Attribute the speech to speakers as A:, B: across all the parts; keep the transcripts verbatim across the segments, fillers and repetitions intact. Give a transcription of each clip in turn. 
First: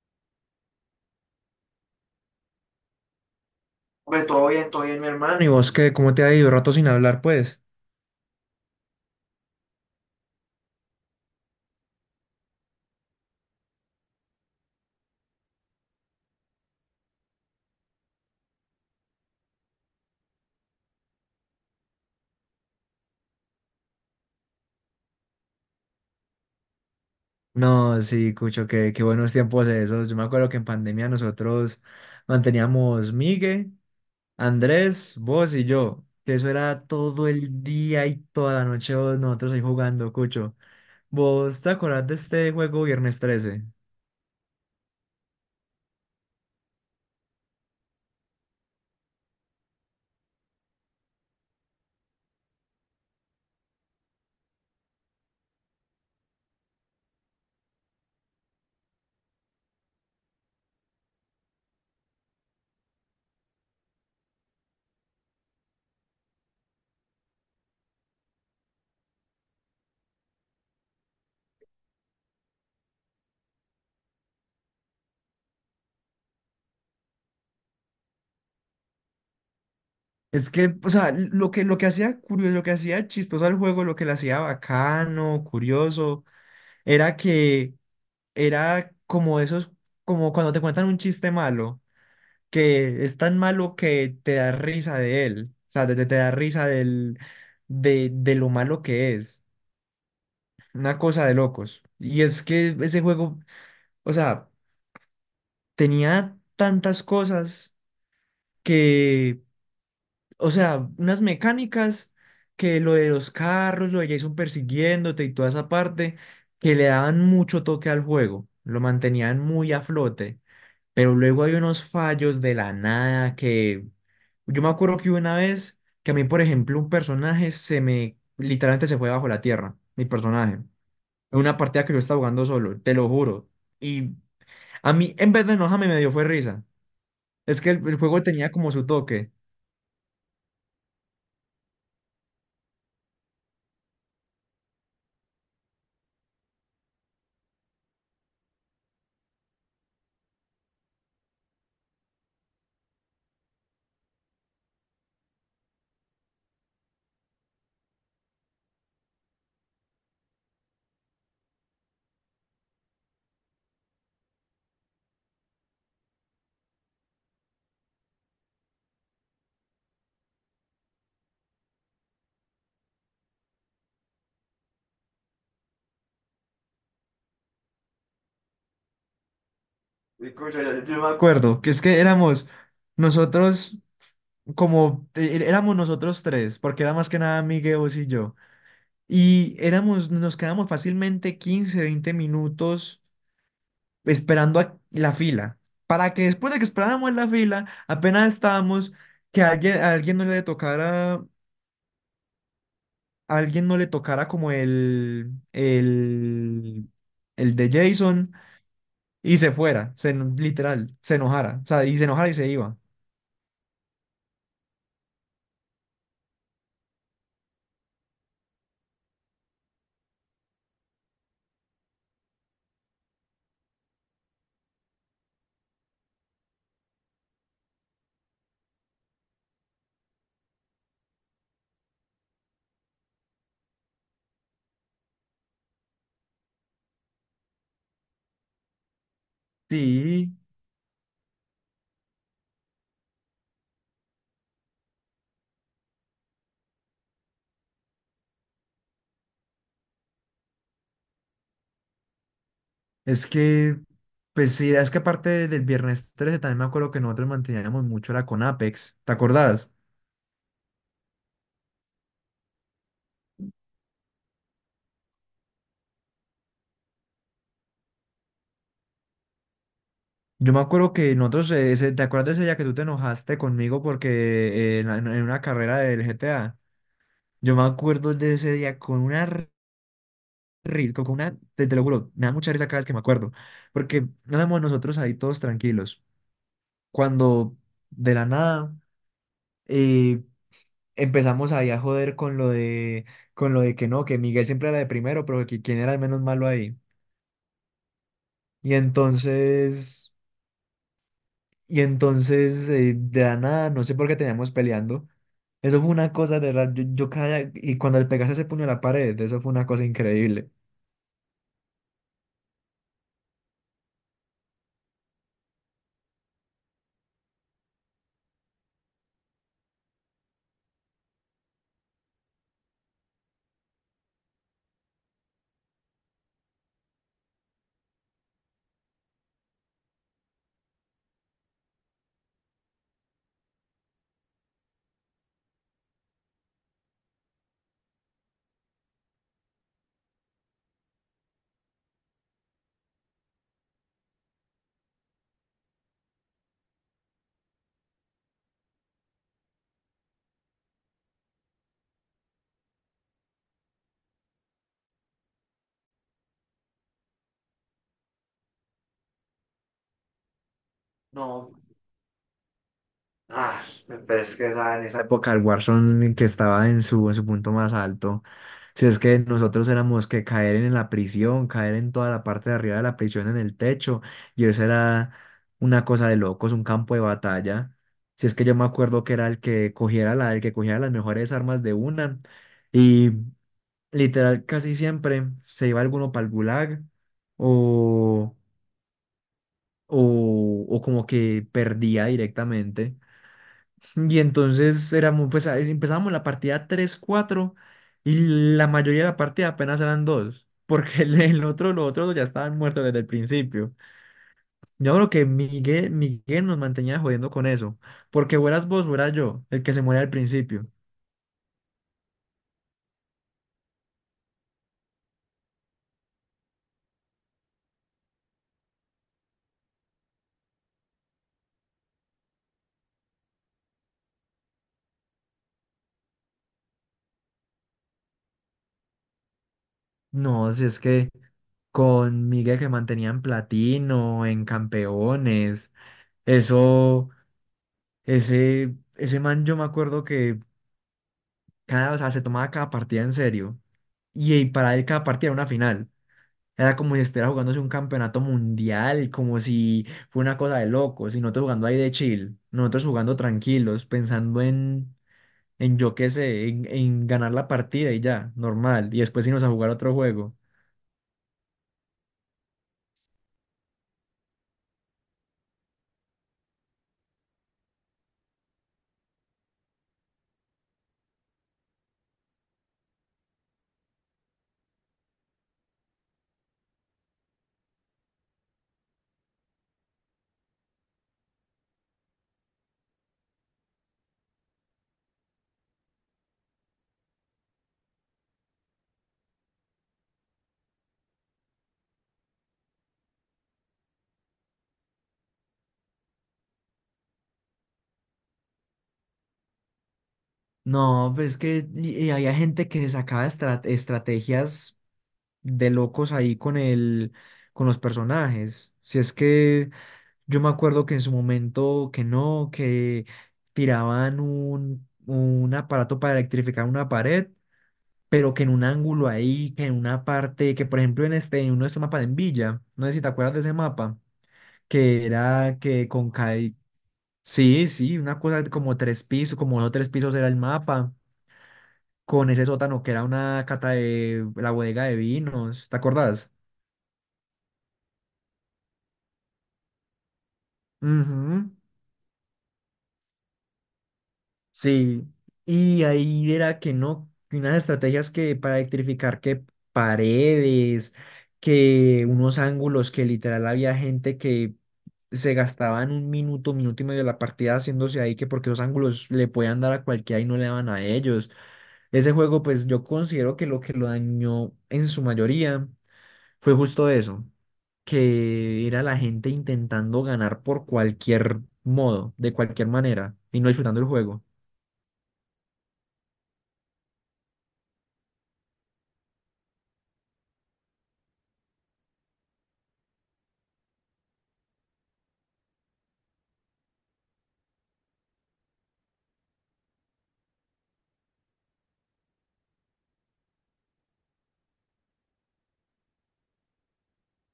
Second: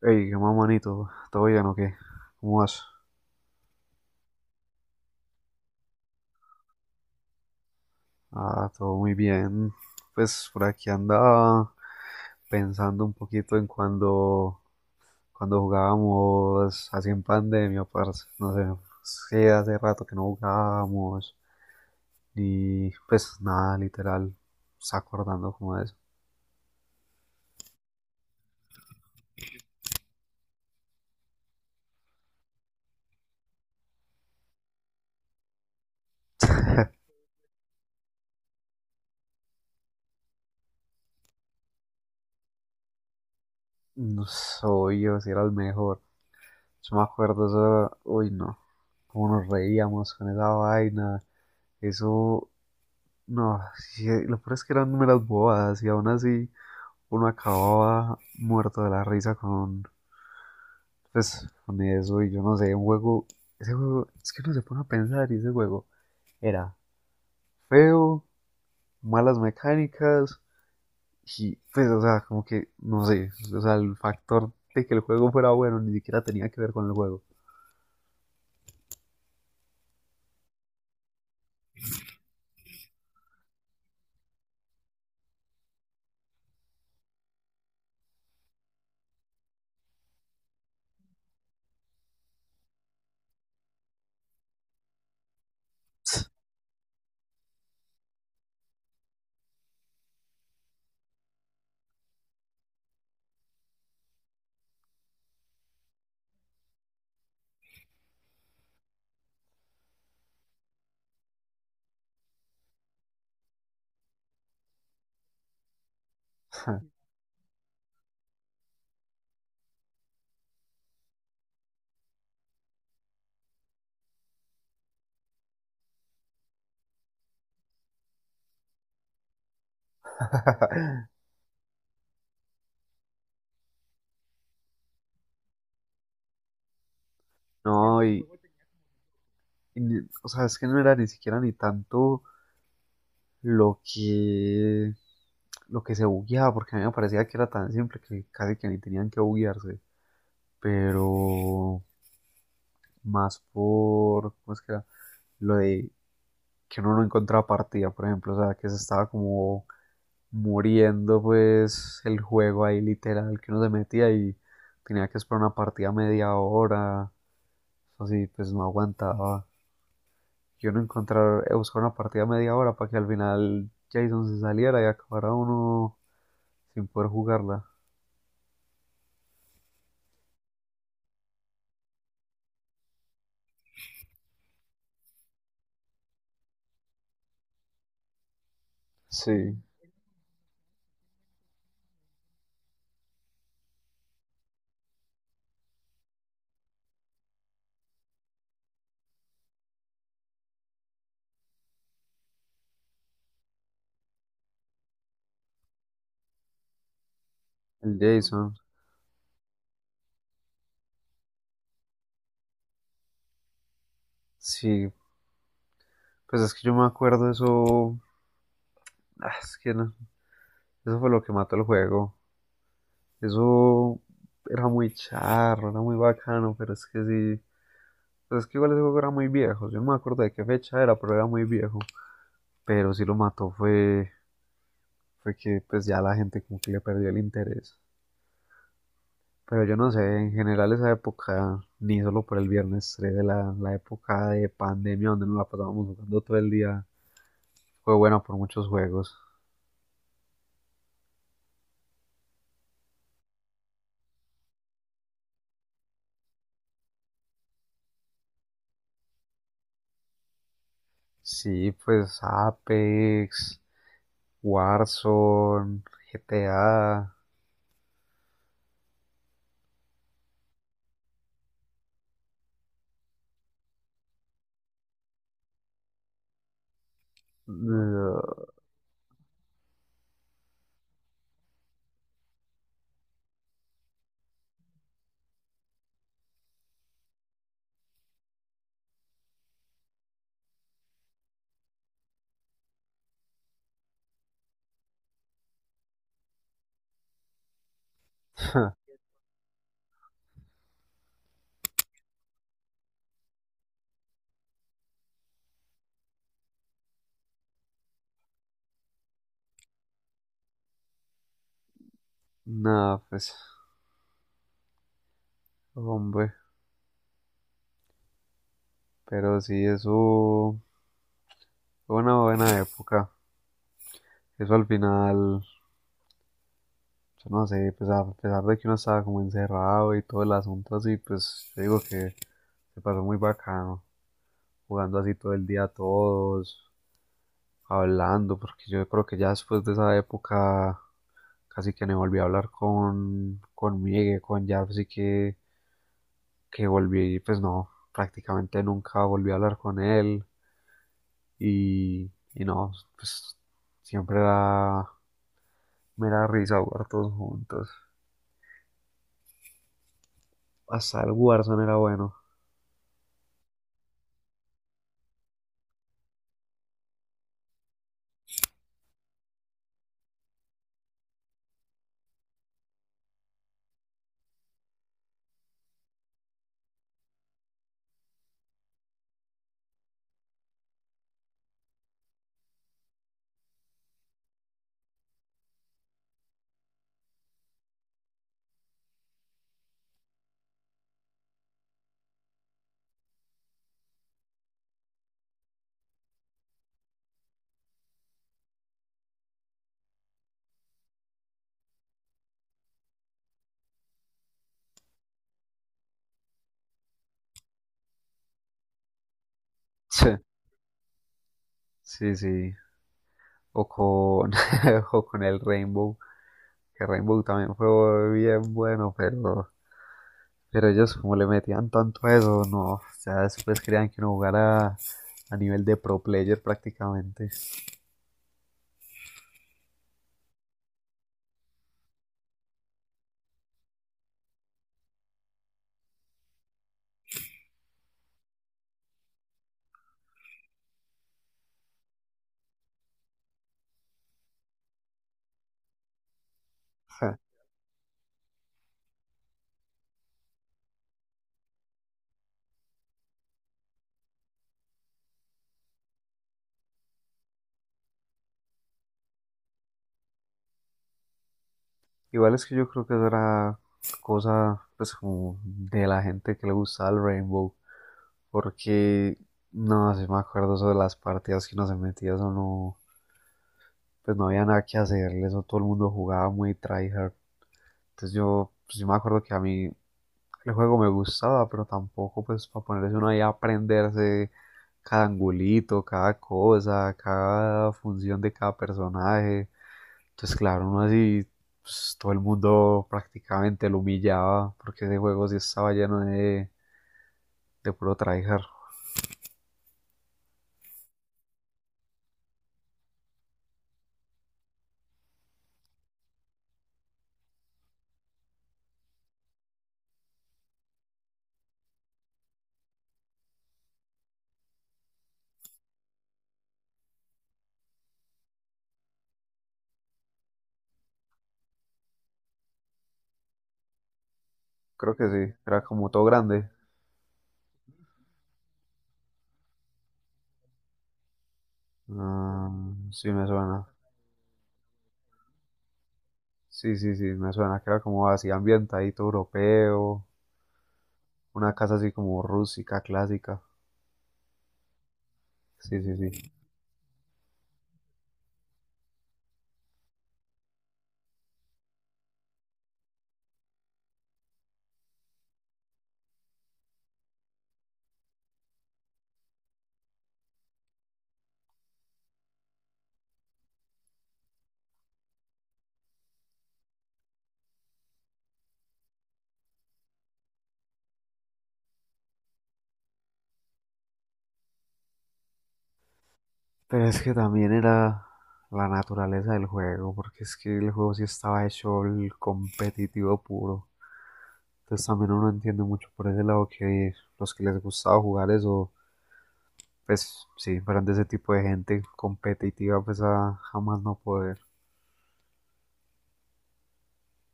A: Hey, qué más manito, ¿todo bien o qué? ¿Cómo vas?
B: Pues todo bien, todo bien, mi hermano. ¿Y vos qué? ¿Cómo te ha ido? Rato sin hablar, pues.
A: Ah, todo muy bien. Pues por aquí andaba pensando un poquito en cuando, cuando jugábamos así en pandemia, parce. No sé, sí, hace rato que no jugábamos. Y pues nada, literal, se acordando como de eso.
B: No, sí, Cucho, qué, qué buenos tiempos esos. Yo me acuerdo que en pandemia nosotros manteníamos Migue, Andrés, vos y yo. Que eso era todo el día y toda la noche vos- nosotros ahí jugando, Cucho. ¿Vos te acordás de este juego Viernes Trece?
A: No soy yo si era el mejor. Yo me acuerdo eso, uy no, cómo nos reíamos con esa vaina. Eso, no, sí, lo peor es que eran números bobadas y aún así uno acababa muerto de la risa con, pues, con eso y yo no sé, un juego, ese juego, es que uno se pone a pensar y ese juego era feo, malas mecánicas y pues, o sea, como que, no sé, o sea, el factor de que el juego fuera bueno ni siquiera tenía que ver con el juego.
B: Es que, o sea, lo que, lo que hacía curioso, lo que hacía chistoso al juego, lo que le hacía bacano, curioso, era que era como esos, como cuando te cuentan un chiste malo, que es tan malo que te da risa de él, o sea, te, te- te da risa del, de, de lo malo que es, una cosa de locos. Y es que ese juego, o sea, tenía tantas cosas que, o sea, unas mecánicas que lo de los carros, lo de Jason persiguiéndote y toda esa parte, que le daban mucho toque al juego, lo mantenían muy a flote. Pero luego hay unos fallos de la nada que yo me acuerdo que hubo una vez que a mí, por ejemplo, un personaje se me literalmente se fue bajo la tierra, mi personaje, en una partida que yo estaba jugando solo, te lo juro. Y a mí, en vez de enojarme, me dio fue risa. Es que el, el
A: No,
B: juego
A: y,
B: tenía como su toque.
A: y, o sea, es que no era ni siquiera ni tanto lo que lo que se bugueaba, porque a mí me parecía que era tan simple que casi que ni tenían que buguearse, pero más por, ¿cómo es que era? Lo de que uno no encontraba partida, por ejemplo, o sea, que se estaba como muriendo pues el juego ahí literal, que uno se metía y tenía que esperar una partida media hora, así, pues no aguantaba. Yo no encontrar, eh, buscar una partida media hora para que al final Jason se saliera y acabara uno sin poder jugarla.
B: Escucha, ya- yo me acuerdo que es que éramos nosotros como eh, éramos nosotros tres, porque era más que nada Miguel, vos y yo.
A: Sí,
B: Y
A: el
B: éramos, nos quedamos fácilmente quince veinte minutos esperando a la fila, para que después de que esperáramos en la fila, apenas estábamos, que alguien, a alguien no le tocara, a alguien no le tocara como el, el, el de Jason
A: Jason.
B: y se fuera, se, eno- literal, se enojara, o sea, y se enojara y se iba.
A: Sí, pues es que yo me acuerdo eso. Ah, es que no, eso fue lo que mató el juego. Eso era muy charro, era muy bacano, pero es que sí. Pues es que igual ese juego era muy viejo. Yo no me acuerdo de qué fecha era, pero era muy viejo. Pero sí lo mató fue, fue que pues ya la gente como que le perdió el interés. Pero yo no sé, en
B: Sí,
A: general esa época, ni solo por el viernes trece, la, la época de pandemia donde nos la pasábamos jugando todo el día, fue buena por muchos juegos.
B: es que, pues sí, es que aparte del viernes trece también me acuerdo que nosotros manteníamos mucho la Conapex, ¿te acordás?
A: Sí, pues Apex, Warzone, G T A.
B: Yo me acuerdo que nosotros, eh, ese- ¿te acuerdas de ese día que tú te enojaste conmigo porque eh, en, en una carrera del G T A? Yo me acuerdo de ese día con una r- risa, con una, te, te lo juro, me da mucha risa cada vez que me acuerdo, porque éramos nosotros ahí todos tranquilos, cuando de la nada eh, empezamos ahí a joder con lo de, con lo de que no, que Miguel siempre era de primero, pero que quién era el menos malo ahí. Y entonces... Y entonces, eh, de la nada, no sé por qué teníamos peleando. Eso fue una cosa de verdad. Yo, yo cada. Y cuando el Pegaso se puño a la pared, eso fue una cosa increíble.
A: Nada, pues, hombre, pero sí, eso fue una buena época. Eso al final, yo no sé, pues a pesar de que uno estaba como encerrado y todo el asunto así, pues yo digo que se pasó muy bacano, jugando así todo el día todos, hablando, porque yo creo que ya después de esa época casi que no volví a hablar con, con Miguel, con Jarvis, así que, que volví, pues no, prácticamente nunca volví a hablar con él y, y no, pues siempre era mera risa jugar todos juntos. Hasta el
B: No.
A: Warzone era bueno.
B: Ah, pero es que esa, en esa época el Warzone que estaba en su, en su punto más alto. Si es que nosotros éramos que caer en la prisión, caer en toda la parte de arriba de la prisión, en el techo, y eso era una cosa de locos, un campo de batalla. Si es que yo me acuerdo que era el que cogiera la, el que cogiera las mejores armas de una. Y literal casi siempre se iba alguno para el gulag o, o, o como que perdía directamente. Y entonces éramos, pues ahí empezábamos la partida tres cuatro y la mayoría de la partida apenas eran dos. Porque el, el otro, los otros dos ya estaban muertos desde el principio. Yo creo que Miguel, Miguel nos mantenía jodiendo con eso. Porque fueras vos, fuera yo, el que se muere al principio.
A: Sí, sí, sí. O con, o con el Rainbow, que Rainbow también fue bien bueno, pero Pero ellos como le metían tanto a eso, no, o sea, después querían que uno jugara a nivel de pro player prácticamente.
B: No, si es que con Miguel que mantenía en platino, en campeones, eso, ese, ese man yo me acuerdo que cada, o sea, se tomaba cada partida en serio. Y, y para él cada partida era una final. Era como si
A: Ja.
B: estuviera jugándose un campeonato mundial, como si fue una cosa de locos, y nosotros jugando ahí de chill, nosotros jugando tranquilos, pensando en, en yo qué sé, en, en ganar la partida y ya, normal. Y después irnos a jugar otro juego.
A: Igual es que yo creo que eso era cosa pues como de la gente que le gustaba el Rainbow, porque no, si me acuerdo eso de las partidas que uno se metía, eso no, pues no había nada que hacerle, eso todo el mundo jugaba muy tryhard. Entonces yo, pues yo me acuerdo que a mí el juego me gustaba, pero tampoco pues para ponerse uno ahí a aprenderse cada angulito, cada cosa, cada función de cada personaje. Entonces claro, uno así, pues todo el mundo prácticamente lo humillaba porque ese juego sí estaba lleno de, de puro tryhard.
B: No, pues que y- y había gente que se sacaba estra- estrategias de locos ahí con el, con los personajes. Si es que yo me acuerdo que en su momento que no, que tiraban un, un aparato para electrificar una pared, pero que en un ángulo ahí, que en una parte, que por ejemplo en este, en uno de estos mapas en Villa, no sé si te acuerdas de ese mapa,
A: Creo
B: que
A: que sí,
B: era
A: era
B: que
A: como todo
B: con
A: grande.
B: Kai, sí, sí, una cosa como tres pisos, como no tres pisos era el mapa con ese
A: Ah,
B: sótano que era
A: sí me
B: una
A: suena.
B: cata de la bodega de vinos, ¿te acordás?
A: Sí, sí, sí, me suena que era como así ambientadito europeo,
B: Ujú.
A: una casa así como rústica, clásica.
B: Sí,
A: Sí,
B: y
A: sí, sí.
B: ahí era que no, que unas estrategias que para electrificar que paredes, que unos ángulos que literal había gente que se gastaban un minuto, minuto y medio de la partida haciéndose ahí, que porque los ángulos le podían dar a cualquiera y no le daban a ellos. Ese juego, pues yo considero que lo que lo dañó en su mayoría fue justo eso, que era la gente intentando ganar por cualquier modo, de cualquier manera, y no disfrutando el juego.
A: Pero es que también era la naturaleza del juego, porque es que el juego sí estaba hecho el competitivo puro. Entonces también uno entiende mucho por ese lado que los que les gustaba jugar eso, pues sí, eran de ese tipo de gente competitiva, pues a jamás no poder.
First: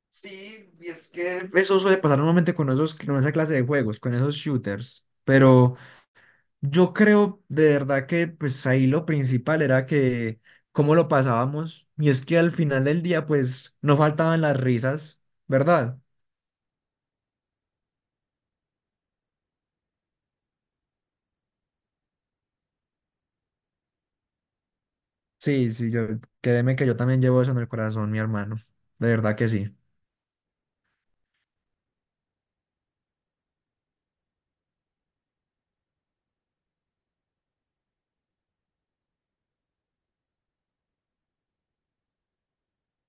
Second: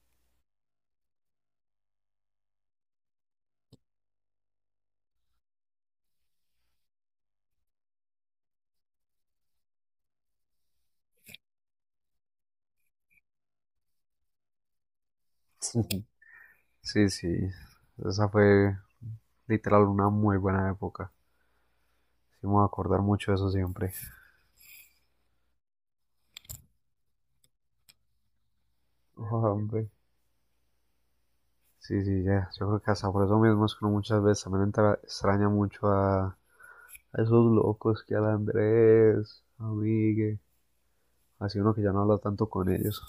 B: Sí, y es que eso suele pasar normalmente con esos, con esa clase de juegos, con esos shooters. Pero yo creo de verdad que pues ahí lo principal era que cómo lo pasábamos. Y es que al final del día pues no faltaban las risas, ¿verdad?
A: Sí, sí, esa fue literal una muy buena época. Sí, me voy a acordar mucho de eso siempre.
B: Sí, sí, yo créeme que yo también llevo eso en el corazón, mi hermano. De verdad que sí.
A: Hombre. Sí, sí, ya. Yo creo que hasta por eso mismo es que uno muchas veces también entra- extraña mucho a, a esos locos que al Andrés, a Migue, así uno que ya no habla tanto con ellos.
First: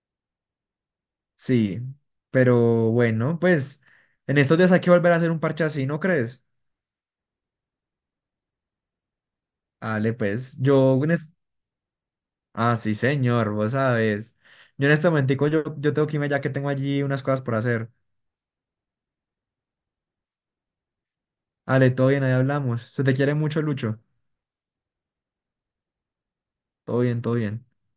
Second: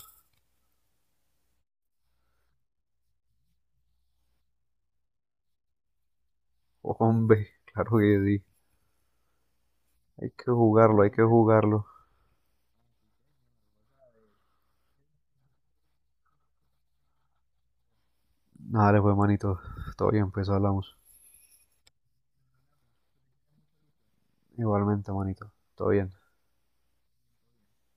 B: Sí, pero bueno, pues en estos días hay que volver a hacer un parche así, ¿no crees?
A: Hombre, claro que sí.
B: Dale,
A: Hay que
B: pues
A: jugarlo,
B: yo...
A: hay
B: en
A: que
B: es-
A: jugarlo.
B: Ah, sí, señor, vos sabes. Yo en este momentico yo, yo tengo que irme ya que tengo allí unas cosas por hacer.
A: Nada, le fue manito. Todo bien, pues hablamos.
B: Dale, todo bien, ahí hablamos. Se te quiere mucho, Lucho.
A: Igualmente, manito. Todo bien.
B: Todo bien, todo bien.